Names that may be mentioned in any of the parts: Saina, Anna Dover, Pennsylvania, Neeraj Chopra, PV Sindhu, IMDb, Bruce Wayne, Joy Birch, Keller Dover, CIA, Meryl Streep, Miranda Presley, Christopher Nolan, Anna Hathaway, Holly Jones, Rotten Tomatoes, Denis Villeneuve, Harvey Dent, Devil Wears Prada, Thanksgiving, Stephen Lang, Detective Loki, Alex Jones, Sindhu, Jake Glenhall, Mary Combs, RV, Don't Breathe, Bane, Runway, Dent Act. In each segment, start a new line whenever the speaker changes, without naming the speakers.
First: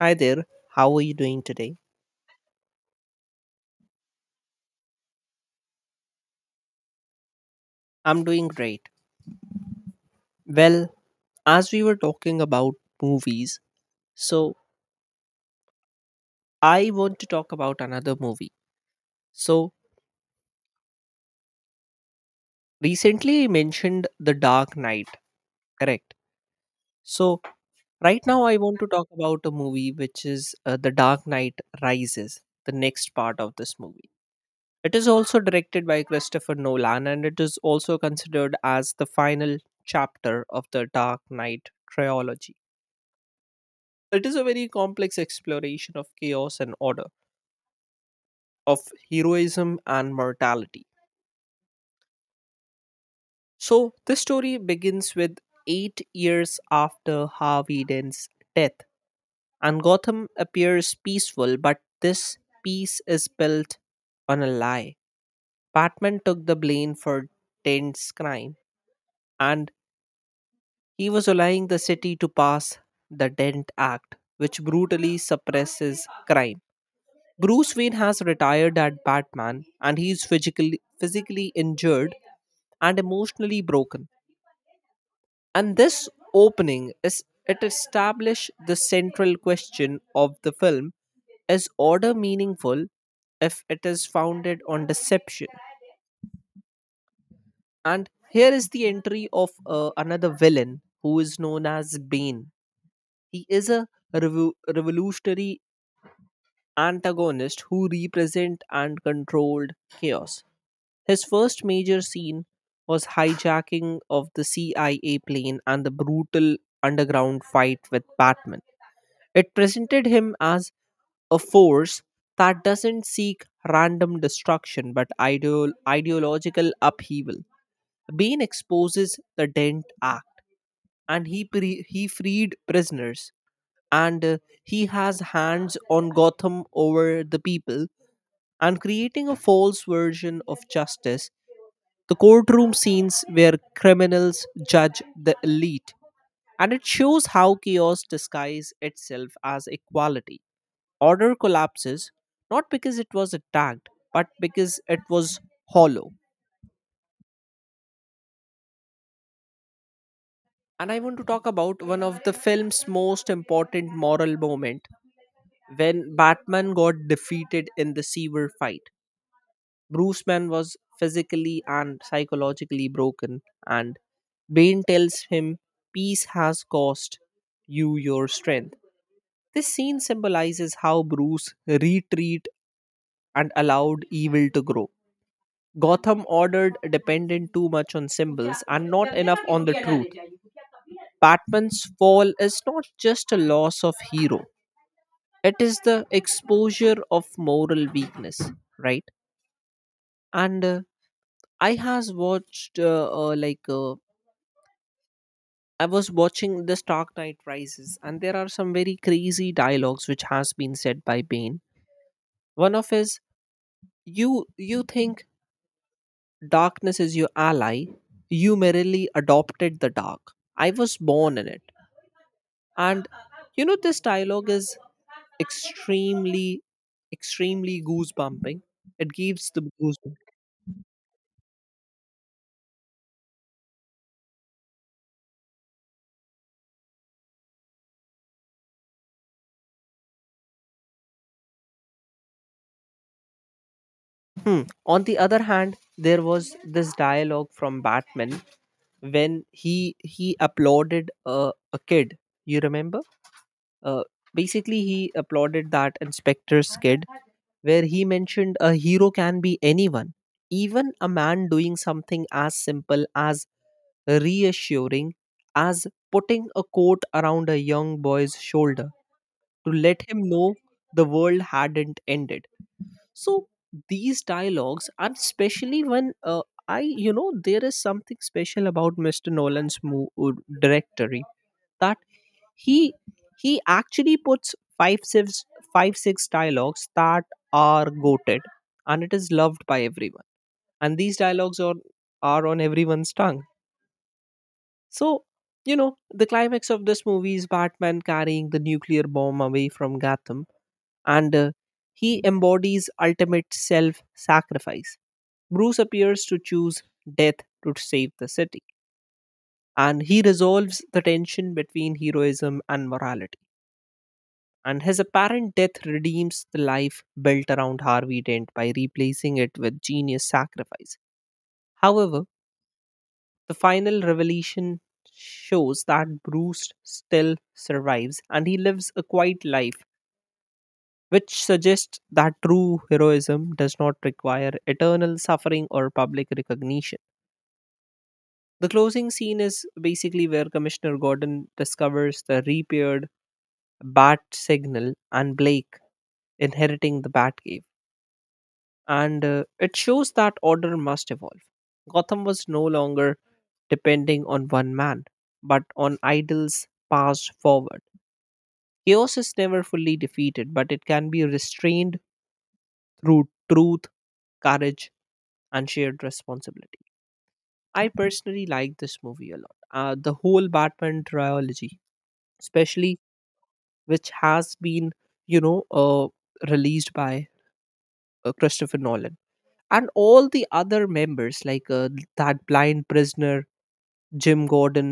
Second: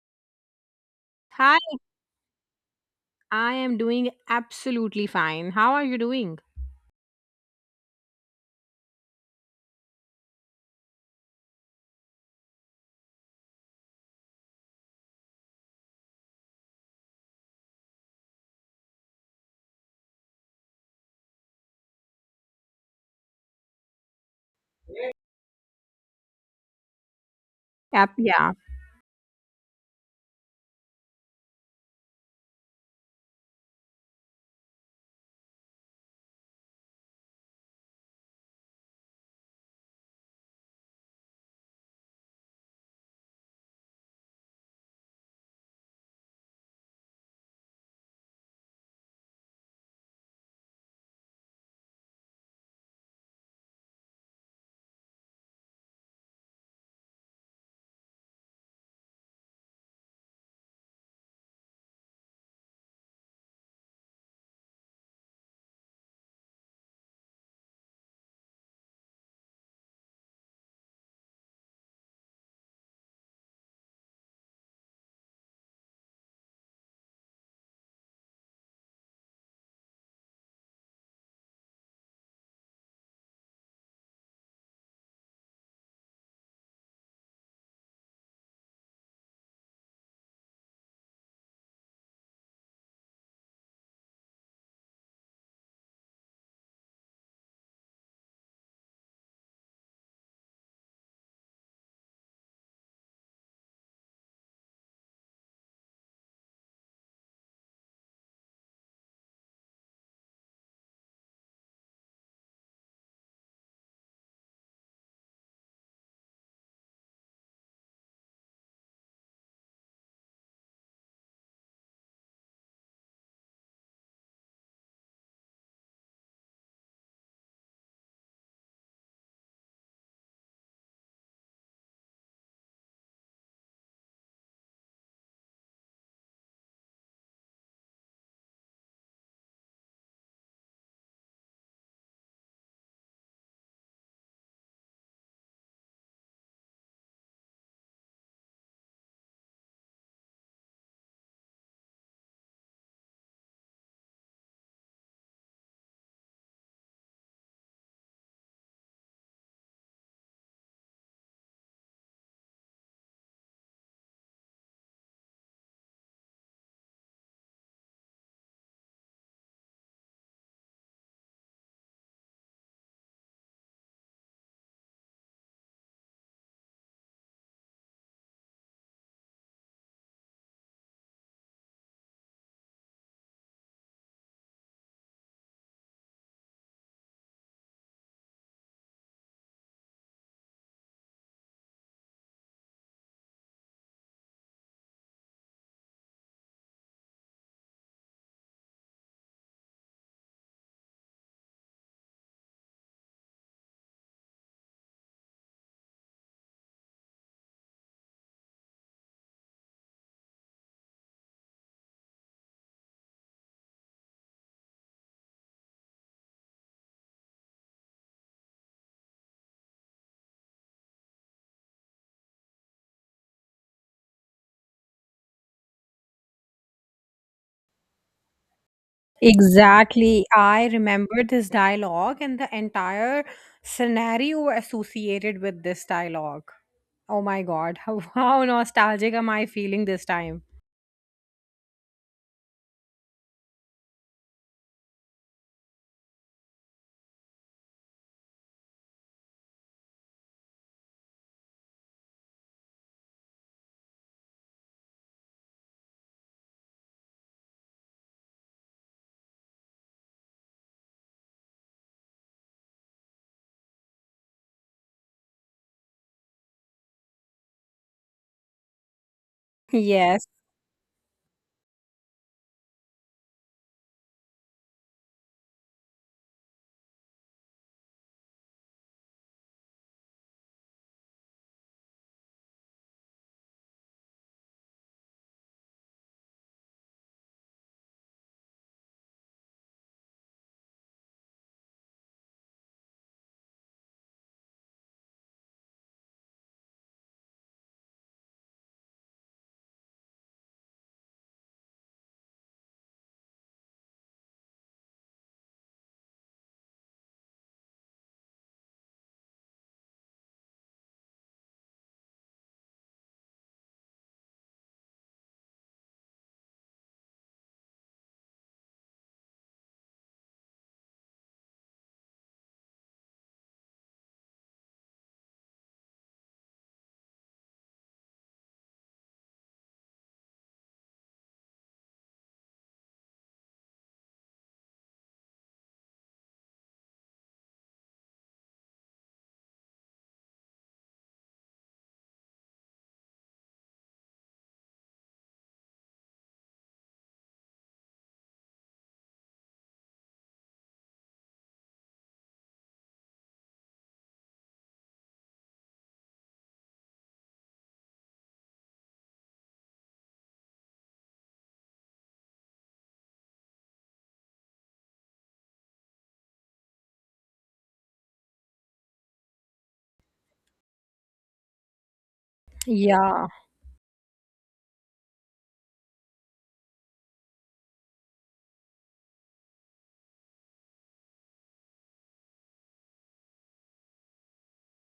Hi there, how are you doing
Hi,
today?
I am doing absolutely fine. How are you doing?
I'm doing great. Well, as we were talking about movies, so I want to talk about another movie. So, recently I mentioned The Dark Knight, correct? So,
Yep,
right now
yeah,
I want to talk about a movie which is The Dark Knight Rises, the next part of this movie. It is also directed by Christopher Nolan and it is also considered as the final chapter of the Dark Knight trilogy. It is a very complex exploration of chaos and order, of heroism and mortality. So, this story begins with 8 years after Harvey Dent's death, and Gotham appears peaceful, but this peace is built on a lie. Batman took the blame for Dent's crime, and he was allowing the city to pass the Dent Act, which brutally suppresses crime. Bruce Wayne has retired as Batman and he is physically injured and emotionally broken. And this opening is it establishes the central question of the film is order meaningful if it is founded on deception? And here is the entry of another villain who is known as Bane. He is a revolutionary antagonist who represent and controlled chaos. His first major scene was hijacking of the CIA plane and the brutal underground fight with Batman. It presented him as a force that doesn't seek random destruction but ideological upheaval. Bane exposes the Dent Act and he freed prisoners and he has hands on Gotham over the people and creating a false version of justice, the courtroom scenes where criminals judge the elite. And it shows how chaos disguises itself as equality. Order collapses not because it was attacked, but because it was hollow. And I want to talk about one of the film's most important moral moment when Batman got defeated in the sewer fight. Bruce Bruceman was physically and psychologically broken, and Bane tells him, "Peace has cost you your strength." This scene symbolizes how Bruce retreat and allowed evil to grow. Gotham ordered dependent too much on symbols and not enough on the truth. Batman's fall is not just a loss of hero, it is the exposure of moral weakness, right? And I has watched I was watching The Stark Knight Rises, and there are some very crazy dialogues which has been said by Bane. One of his, "You you think darkness is your ally? You merely adopted the dark. I was born in it." And you know this dialogue is extremely, extremely goosebumping. It gives the goosebumps.
exactly. I remember this dialogue and the entire scenario associated with this dialogue. Oh my god, how nostalgic am I feeling this time?
Hmm. On the other hand, there was this dialogue from Batman when he he applauded a, a kid. You remember? Uh, Basically, he applauded that inspector's kid, where he mentioned a hero can be anyone, even a man doing something as simple as reassuring as putting a coat around a young boy's shoulder to let him
Yes,
know the world hadn't ended. So these dialogues, and especially when I, you know, there is something special about Mr. Nolan's director that he he actually puts five six dialogues that are goated and it is loved by everyone, and these dialogues are on everyone's tongue. So, you know, the climax of this movie is Batman carrying the nuclear bomb away from Gotham, and he embodies ultimate self sacrifice. Bruce appears to choose death to save the city, and he resolves the tension between heroism and morality, and his apparent death redeems the life built around Harvey Dent by replacing it with genius sacrifice. However, the final revelation shows that Bruce still survives and he lives a quiet life, which suggests that true heroism does not require eternal suffering or public recognition. The closing scene is basically where Commissioner Gordon discovers the repaired bat signal and Blake inheriting the Batcave. And it shows that order must evolve. Gotham was no longer depending on one man, but on idols passed forward. Chaos is never fully defeated, but it can be restrained through truth, courage, and shared responsibility. I personally like this movie a lot. The whole Batman trilogy, especially
yeah.
which has been, you know, released by Christopher Nolan. And all the other members like that blind prisoner, Jim Gordon,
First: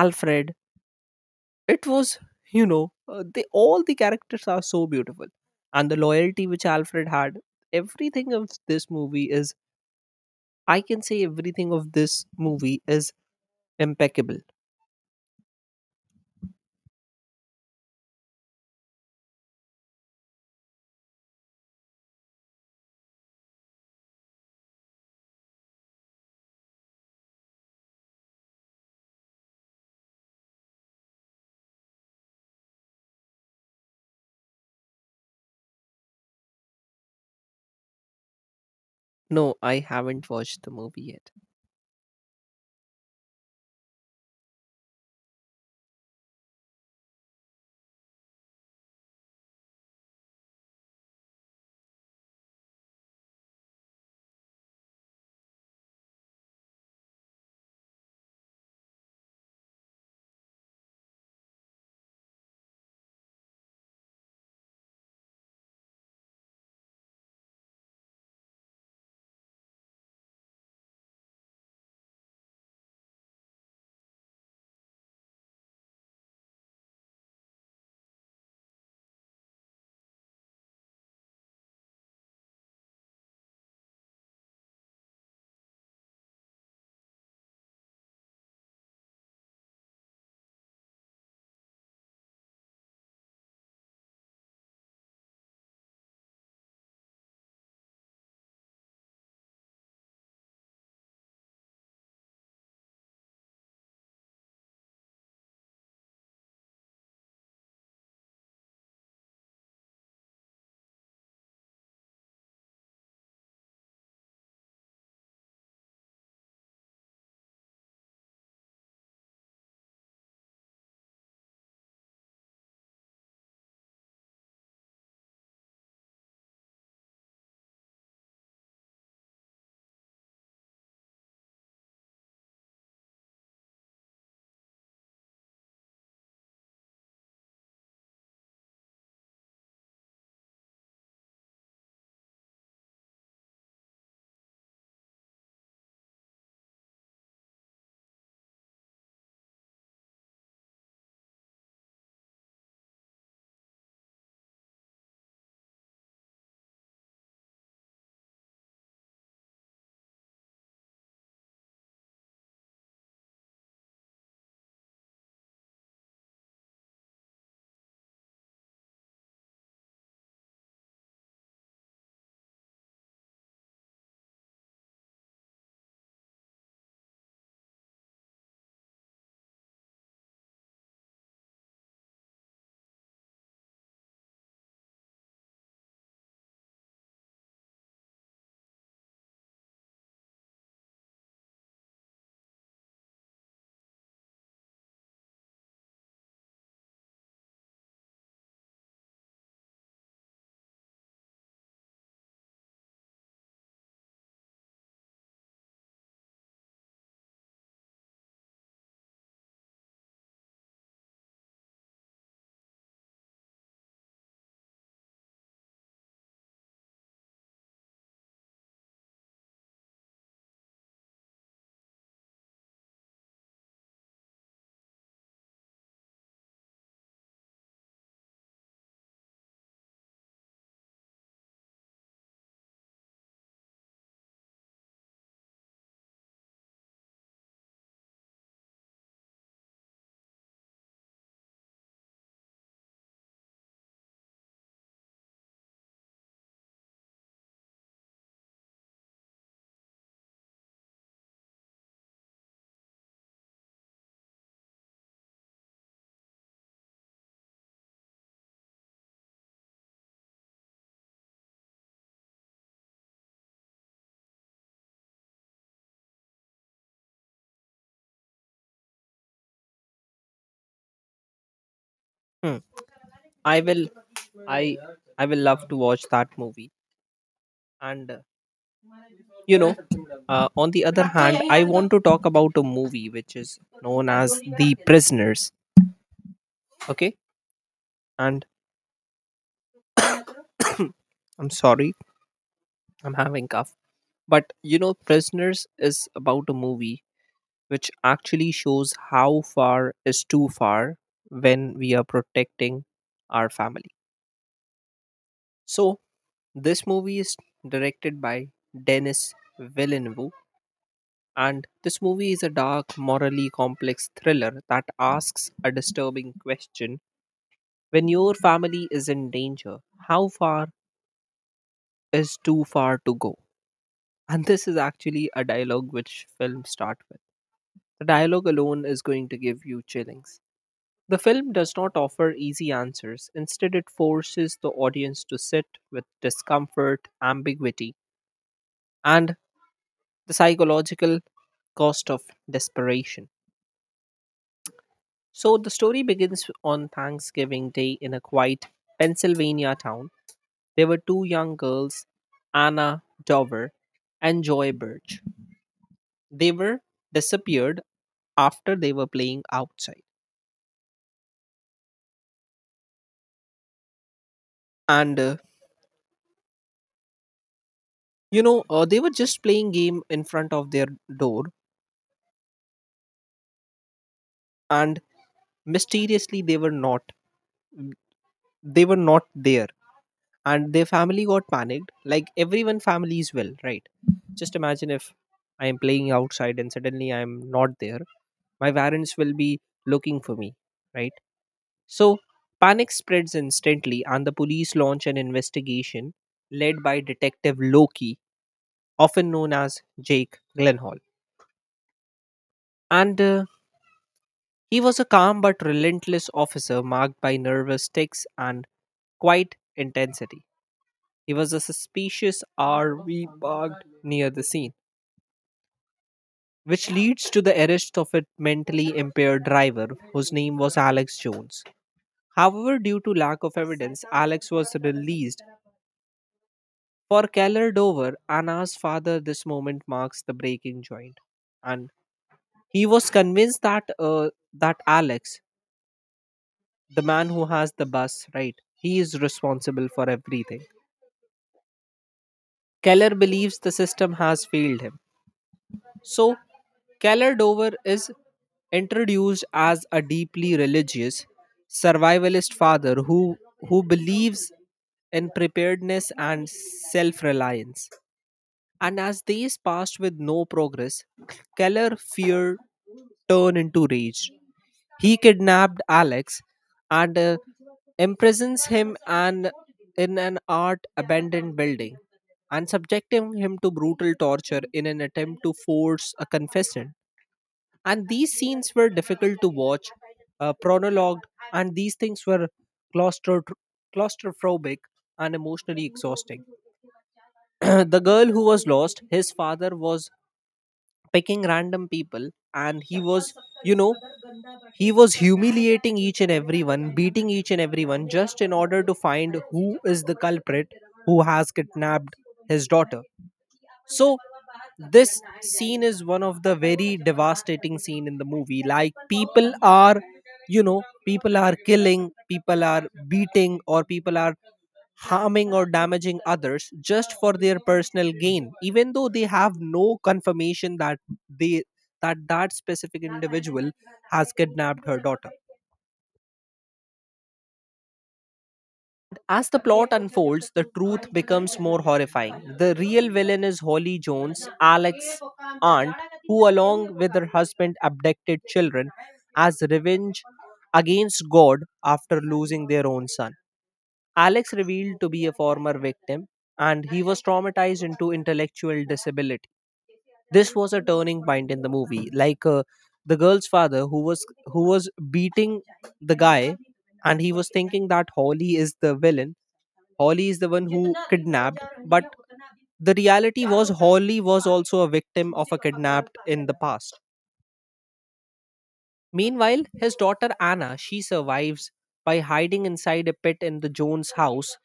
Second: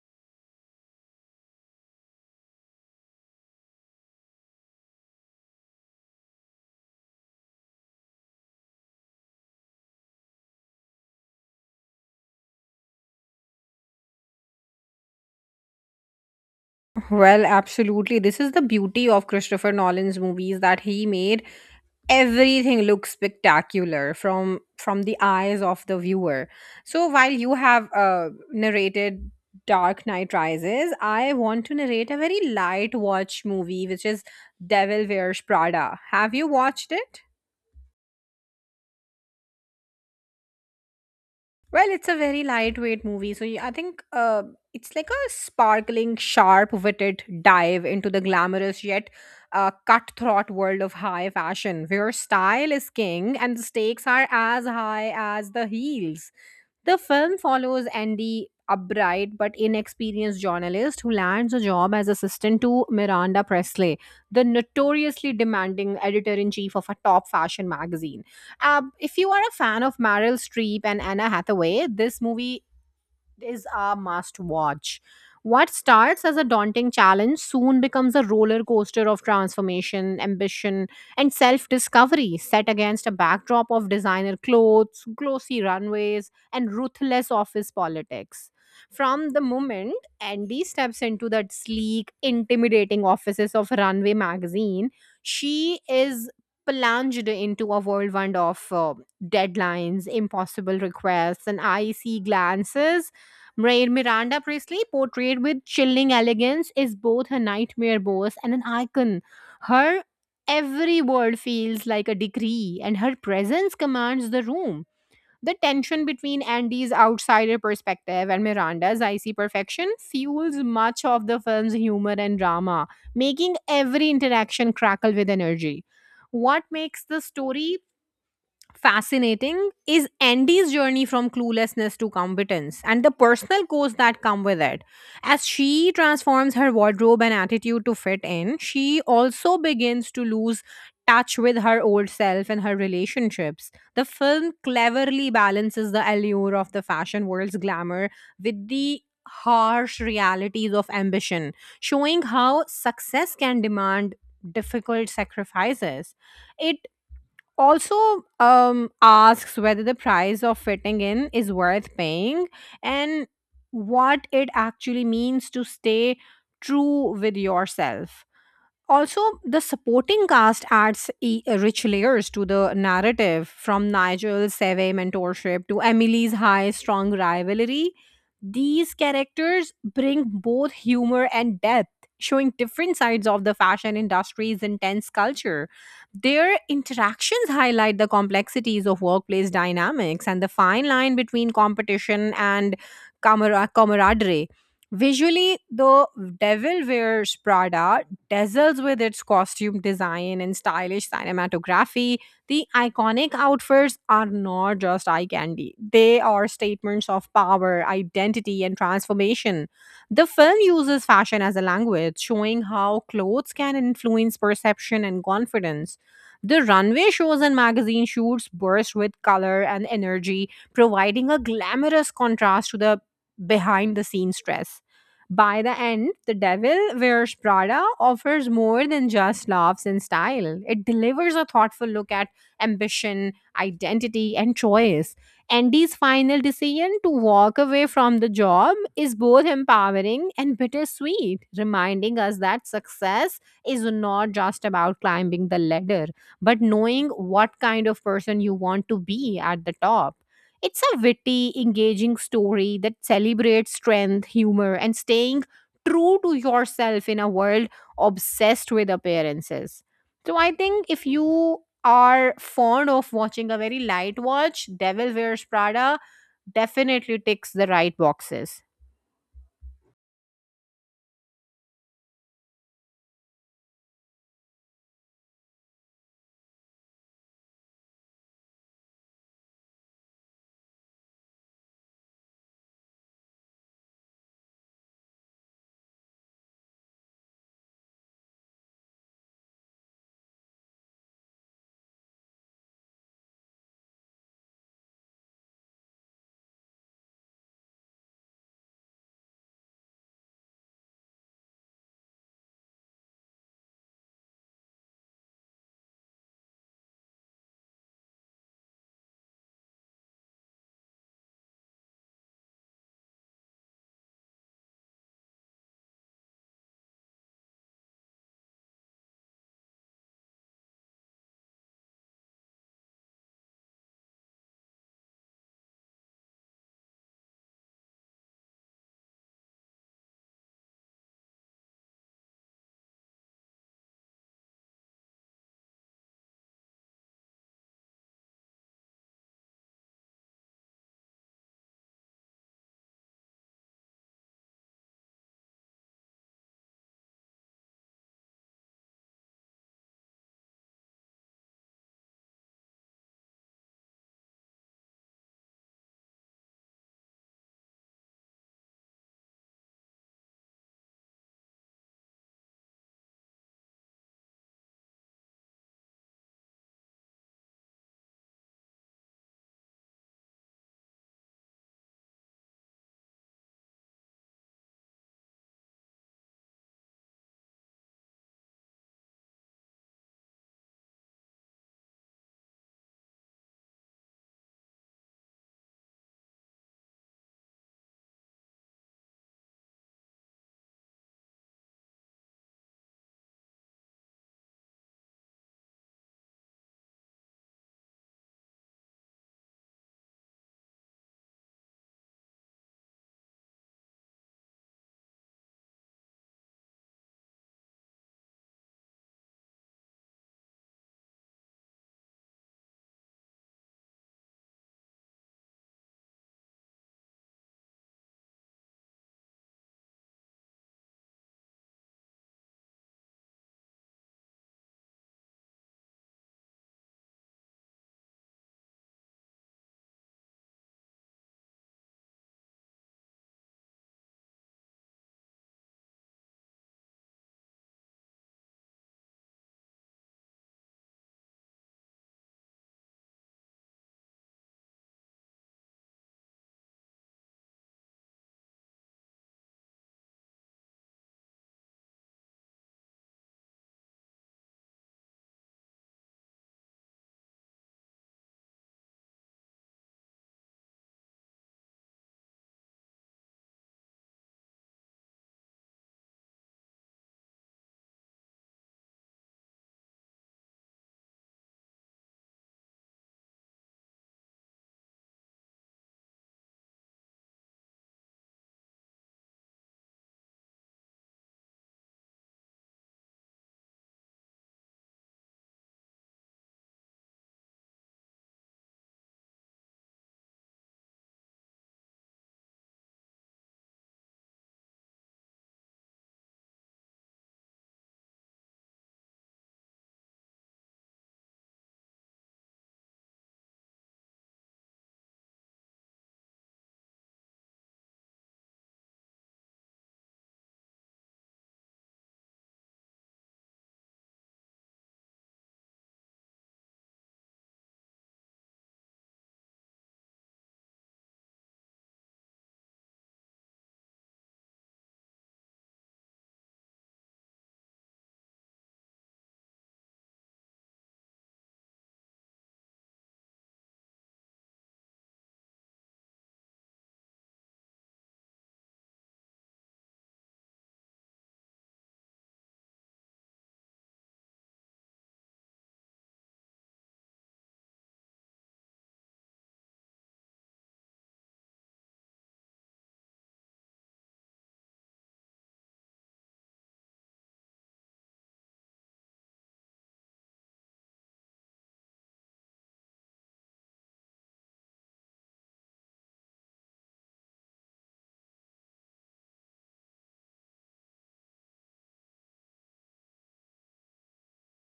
Alfred, it was, you know, they all the characters are so beautiful, and the loyalty which Alfred had, everything of this movie is, I can say everything of this movie is impeccable.
Well, absolutely. This is the beauty of Christopher Nolan's movies that he made everything looks spectacular from the eyes of the viewer. So while you have narrated Dark Knight Rises, I want to narrate a very light watch movie, which is Devil Wears Prada. Have you watched it?
No, I haven't watched the movie yet.
Well, it's a very lightweight movie, so I think it's like a sparkling, sharp-witted dive into the glamorous yet cutthroat world of high fashion, where style is king and the stakes are as high as the heels. The film follows Andy, upright but inexperienced journalist who lands a job as assistant to Miranda Presley, the notoriously demanding editor in chief of a top fashion magazine. If you are a fan of Meryl Streep and Anna Hathaway, this movie is a must watch. What starts as a daunting challenge soon becomes a roller coaster of transformation, ambition, and self discovery, set against a backdrop of designer clothes, glossy runways, and ruthless office politics. From the moment Andy steps into that sleek, intimidating offices of Runway magazine, she is plunged into a whirlwind of deadlines, impossible requests, and icy glances. Miranda Priestley, portrayed with chilling elegance, is both a nightmare boss and an icon. Her every word feels like a decree, and her presence commands the room. The tension between Andy's outsider perspective and Miranda's icy perfection fuels much of the film's humor and drama, making every interaction crackle with energy. What makes the story fascinating is Andy's journey from cluelessness to competence and the personal costs that come with it. As she transforms her wardrobe and attitude to fit in, she also begins to lose touch with her old self and her relationships. The film cleverly balances the allure of the fashion world's glamour with the harsh realities of ambition, showing how success can demand difficult sacrifices. It also asks whether the price of fitting in is worth paying and what it actually means to stay true with yourself. Also, the supporting cast adds rich layers to the narrative, from Nigel's savvy mentorship to Emily's high strong rivalry. These characters bring both humor and depth, showing different sides of the fashion industry's intense culture. Their interactions highlight the complexities of workplace dynamics and the fine line between competition and camaraderie. Visually, the Devil Wears Prada dazzles with its costume design and stylish cinematography. The iconic outfits are not just eye candy, they are statements of power, identity, and transformation. The film uses fashion as a language, showing how clothes can influence perception and confidence. The runway shows and magazine shoots burst with color and energy, providing a glamorous contrast to the behind the scenes stress. By the end, The Devil Wears Prada offers more than just laughs and style. It delivers a thoughtful look at ambition, identity, and choice. Andy's final decision to walk away from the job is both empowering and bittersweet, reminding us that success is not just about climbing the ladder, but knowing what kind of person you want to be at the top. It's a witty, engaging story that celebrates strength, humor, and staying true to yourself in a world obsessed with appearances. So I think if you are fond of watching a very light watch, Devil Wears Prada definitely ticks the right boxes.
Hmm. i will i I will love to watch that movie, and you know, on the other hand I want to talk about a movie which is known as The Prisoners, okay? And I'm sorry, I'm having cough, but you know, Prisoners is about a movie which actually shows how far is too far when we are protecting our family. So this movie is directed by Denis Villeneuve, and this movie is a dark, morally complex thriller that asks a disturbing question: when your family is in danger, how far is too far to go? And this is actually a dialogue which films start with. The dialogue alone is going to give you chillings. The film does not offer easy answers, instead it forces the audience to sit with discomfort, ambiguity, and the psychological cost of desperation. So the story begins on Thanksgiving Day in a quiet Pennsylvania town. There were 2 young girls, Anna Dover and Joy Birch. They were disappeared after they were playing outside. And you know, they were just playing game in front of their door, and mysteriously they were not, they were not there, and their family got panicked like everyone families will, right? Just imagine if I am playing outside and suddenly I am not there. My parents will be looking for me, right? So panic spreads instantly, and the police launch an investigation led by Detective Loki, often known as Jake Glenhall. And he was a calm but relentless officer marked by nervous tics and quiet intensity. He was a suspicious RV parked near the scene, which leads to the arrest of a mentally impaired driver whose name was Alex Jones. However, due to lack of evidence, Alex was released. For Keller Dover, Anna's father, this moment marks the breaking joint, and he was convinced that that Alex, the man who has the bus, right, he is responsible for everything. Keller believes the system has failed him, so Keller Dover is introduced as a deeply religious survivalist father who believes in preparedness and self-reliance. And as days passed with no progress, Keller fear turned into rage. He kidnapped Alex and imprisons him and in an art abandoned building and subjecting him to brutal torture in an attempt to force a confession. And these scenes were difficult to watch, prologued, and these things were claustro- claustrophobic and emotionally exhausting. The girl who was lost, his father was picking random people and he was, you know, he was humiliating each and everyone, beating each and everyone just in order to find who is the culprit, who has kidnapped his daughter. So this scene is one of the very devastating scene in the movie. Like, people are, you know, people are killing, people are beating, or people are harming or damaging others just for their personal gain, even though they have no confirmation that they that that specific individual has kidnapped her daughter. As the plot unfolds, the truth becomes more horrifying. The real villain is Holly Jones, Alex's aunt, who along with her husband abducted children as revenge against God after losing their own son. Alex revealed to be a former victim, and he was traumatized into intellectual disability. This was a turning point in the movie. Like, the girl's father who was beating the guy, and he was thinking that Holly is the villain. Holly is the one who kidnapped, but the reality was Holly was also a victim of a kidnapped in the past. Meanwhile, his daughter Anna, she survives by hiding inside a pit in the Jones house,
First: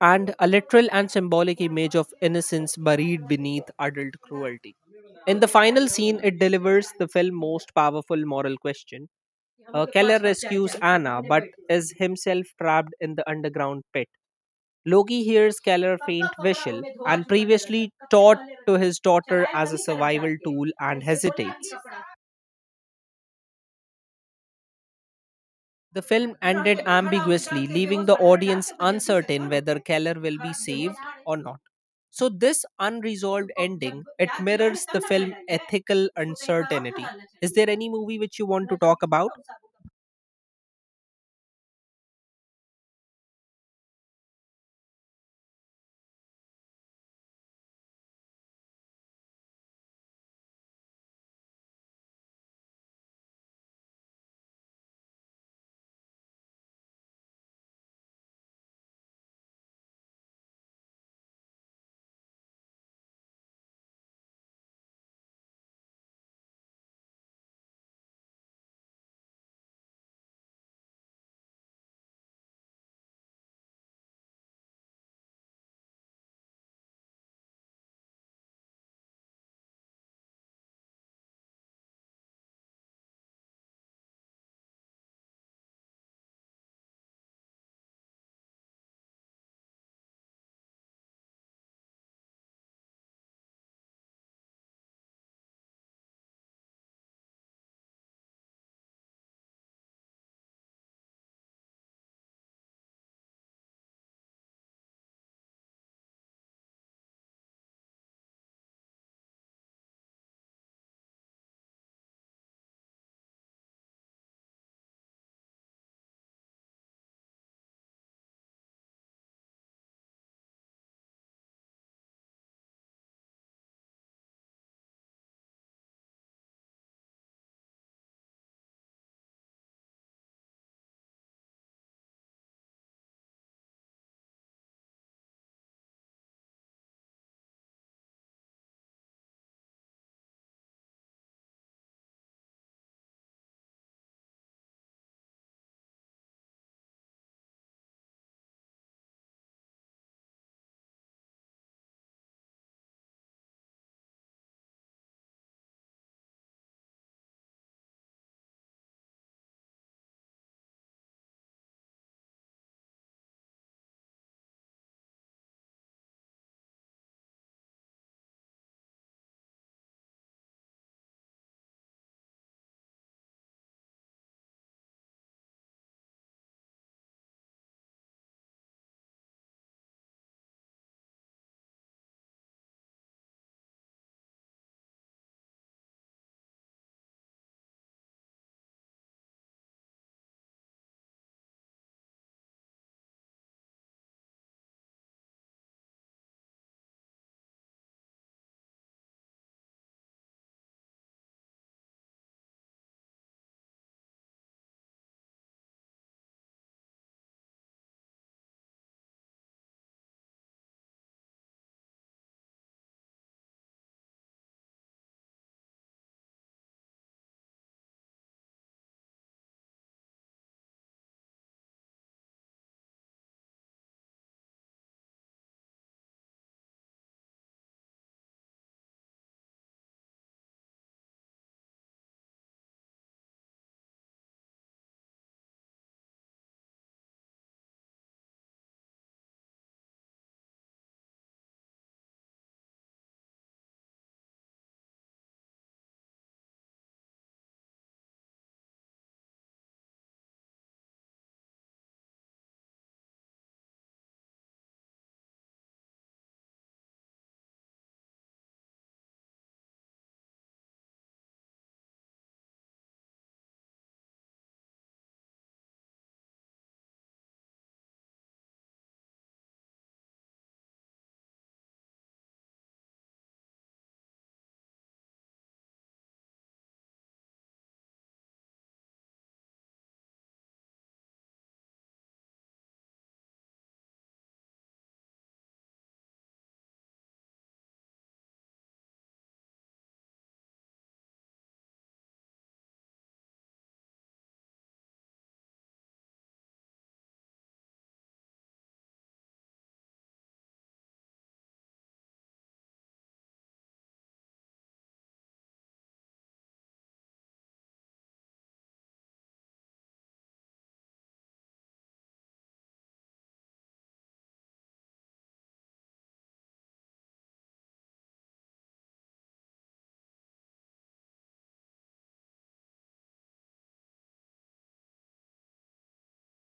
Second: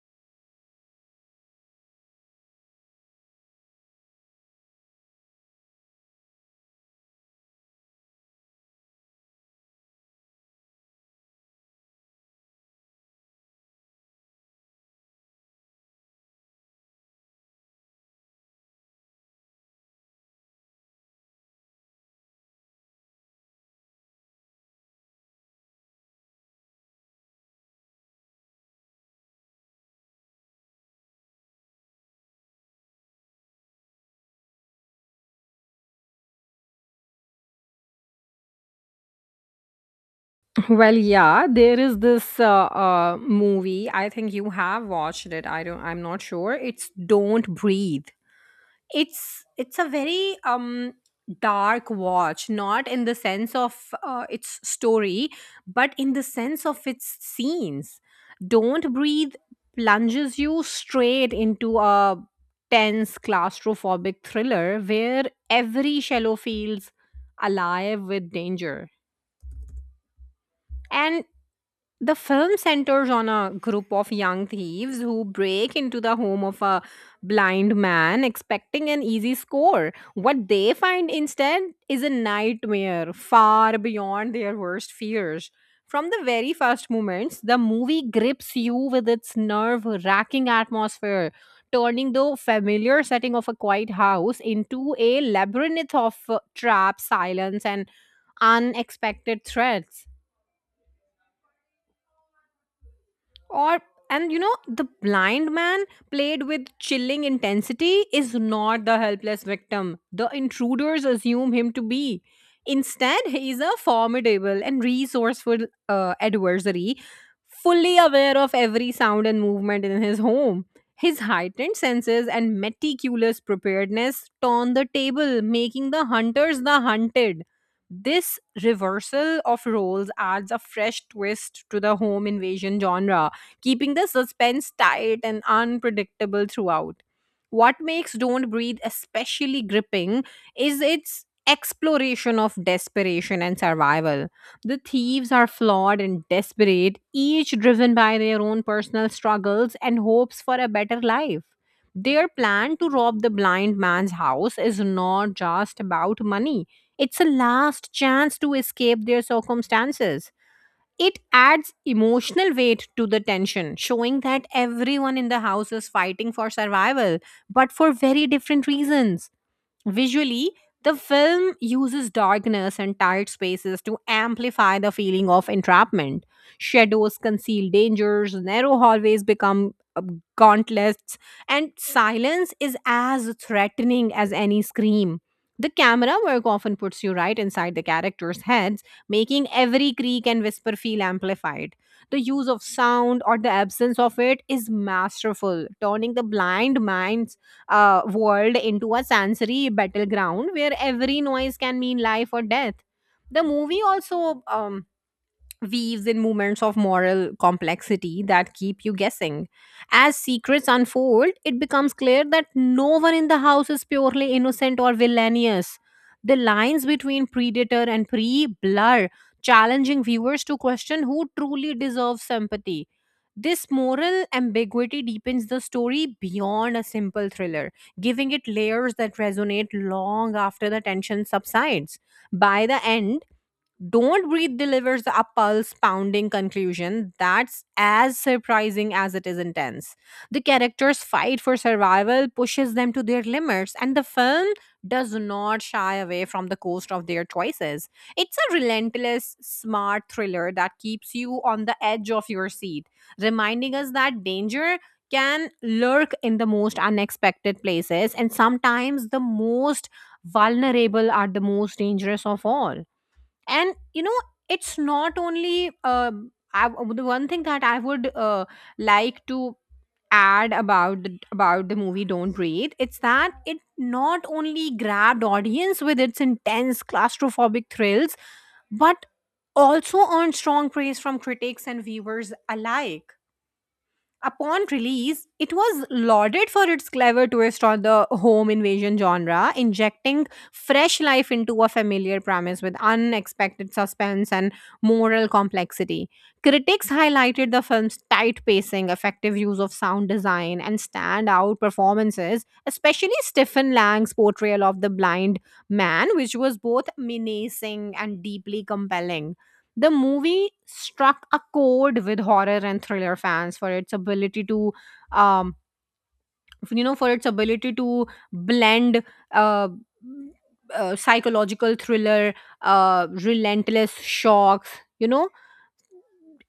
and a literal and symbolic image of innocence buried beneath adult cruelty. In the final scene, it delivers the film's most powerful moral question. Keller rescues Anna, but is himself trapped in the underground pit. Loki hears Keller faint whistle and previously taught to his daughter as a survival tool, and hesitates. The film ended ambiguously, leaving the audience uncertain whether Keller will be saved or not. So, this unresolved ending it mirrors the film ethical uncertainty. Is there any movie which you want to talk about?
Well, yeah, there is this movie. I think you have watched it. I don't. I'm not sure. It's Don't Breathe. It's a very dark watch, not in the sense of its story, but in the sense of its scenes. Don't Breathe plunges you straight into a tense claustrophobic thriller where every shallow feels alive with danger. And the film centers on a group of young thieves who break into the home of a blind man expecting an easy score. What they find instead is a nightmare far beyond their worst fears. From the very first moments, the movie grips you with its nerve wracking atmosphere, turning the familiar setting of a quiet house into a labyrinth of traps, silence, and unexpected threats. Or And you know, the blind man, played with chilling intensity, is not the helpless victim the intruders assume him to be. Instead, he is a formidable and resourceful adversary, fully aware of every sound and movement in his home. His heightened senses and meticulous preparedness turn the table, making the hunters the hunted. This reversal of roles adds a fresh twist to the home invasion genre, keeping the suspense tight and unpredictable throughout. What makes Don't Breathe especially gripping is its exploration of desperation and survival. The thieves are flawed and desperate, each driven by their own personal struggles and hopes for a better life. Their plan to rob the blind man's house is not just about money, it's a last chance to escape their circumstances. It adds emotional weight to the tension, showing that everyone in the house is fighting for survival, but for very different reasons. Visually, the film uses darkness and tight spaces to amplify the feeling of entrapment. Shadows conceal dangers, narrow hallways become gauntlets, and silence is as threatening as any scream. The camera work often puts you right inside the characters' heads, making every creak and whisper feel amplified. The use of sound, or the absence of it, is masterful, turning the blind minds world into a sensory battleground where every noise can mean life or death. The movie also weaves in moments of moral complexity that keep you guessing. As secrets unfold, it becomes clear that no one in the house is purely innocent or villainous. The lines between predator and prey blur, challenging viewers to question who truly deserves sympathy. This moral ambiguity deepens the story beyond a simple thriller, giving it layers that resonate long after the tension subsides. By the end, Don't Breathe delivers a pulse pounding conclusion that's as surprising as it is intense. The characters' fight for survival pushes them to their limits, and the film does not shy away from the cost of their choices. It's a relentless, smart thriller that keeps you on the edge of your seat, reminding us that danger can lurk in the most unexpected places, and sometimes the most vulnerable are the most dangerous of all. And you know, it's not only the one thing that I would like to add about about the movie Don't Breathe, it's that it not only grabbed audience with its intense claustrophobic thrills, but also earned strong praise from critics and viewers alike. Upon release, it was lauded for its clever twist on the home invasion genre, injecting fresh life into a familiar premise with unexpected suspense and moral complexity. Critics highlighted the film's tight pacing, effective use of sound design, and standout performances, especially Stephen Lang's portrayal of the blind man, which was both menacing and deeply compelling. The movie struck a chord with horror and thriller fans for its ability to, um, for its ability to blend uh, psychological thriller, relentless shocks, you know.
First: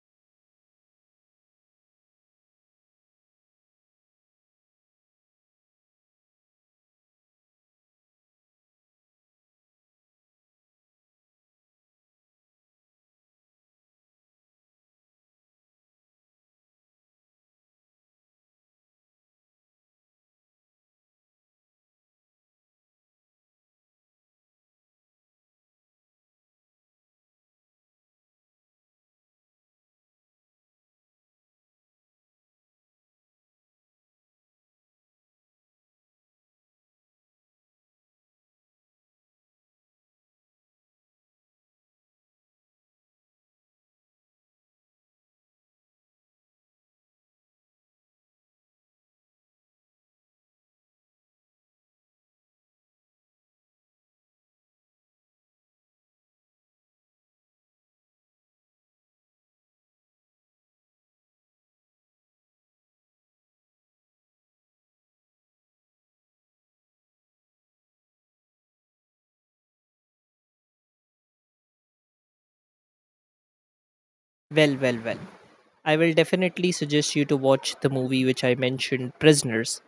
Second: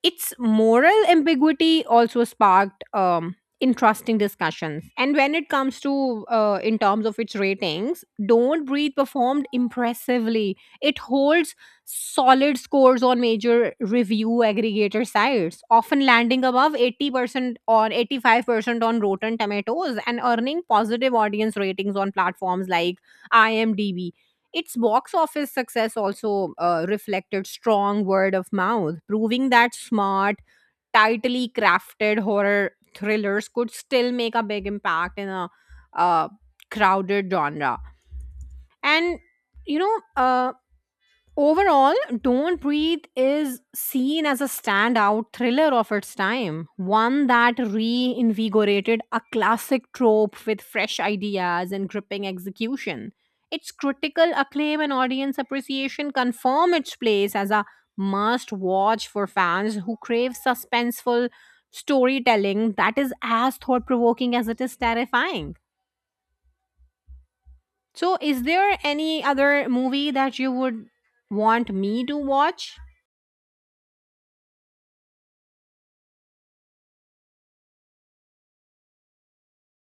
Its moral ambiguity also sparked interesting discussions. And when it comes to, in terms of its ratings, Don't Breathe performed impressively. It holds solid scores on major review aggregator sites, often landing above 80% or 85% on Rotten Tomatoes, and earning positive audience ratings on platforms like IMDb. Its box office success also reflected strong word of mouth, proving that smart, tightly crafted horror thrillers could still make a big impact in a uh, crowded genre. And you know, overall, Don't Breathe is seen as a standout thriller of its time, one that reinvigorated a classic trope with fresh ideas and gripping execution. Its critical acclaim and audience appreciation confirm its place as a must watch for fans who crave suspenseful storytelling that is as thought provoking as it is terrifying. So, is there any other movie that you would want me to watch?
Well, well, well. I will definitely suggest you to watch the movie which I mentioned, Prisoners,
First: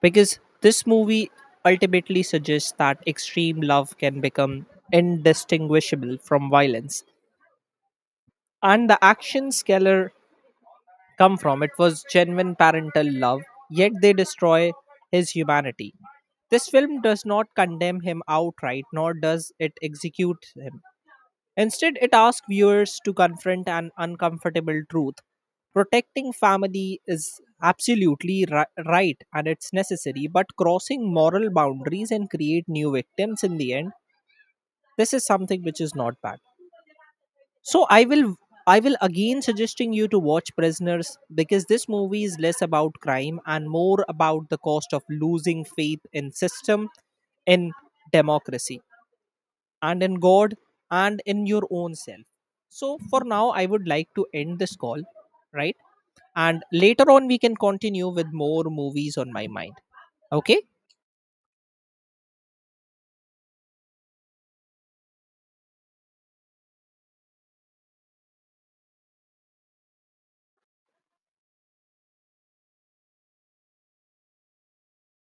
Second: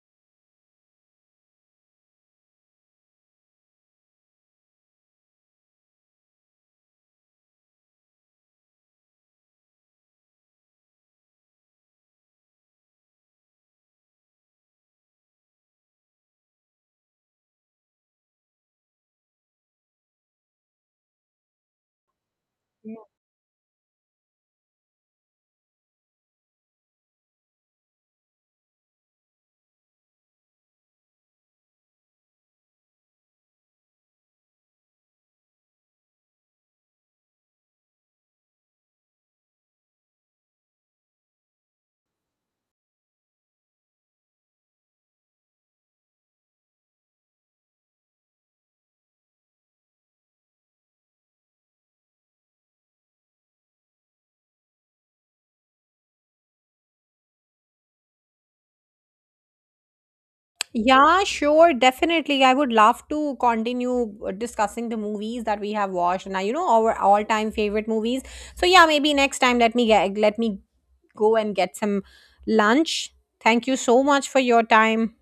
because this movie ultimately suggests that extreme love can become indistinguishable from violence. And the actions Keller. Come from. It was genuine parental love, yet they destroy his humanity. This film does not condemn him outright, nor does it execute him. Instead, it asks viewers to confront an uncomfortable truth. Protecting family is absolutely right and it's necessary, but crossing moral boundaries and create new victims in the end, this is something which is not bad. So I will again suggesting you to watch Prisoners because this movie is less about crime and more about the cost of losing faith in system, in democracy, and in God and in your own self. So for now I would like to end this call, right? And later on we can continue with more movies on my mind. Okay?
Yeah, sure, definitely. I would love to continue discussing the movies that we have watched and, you know, our all-time favorite movies. So yeah, maybe next time let me go and get some lunch. Thank you so much for your time.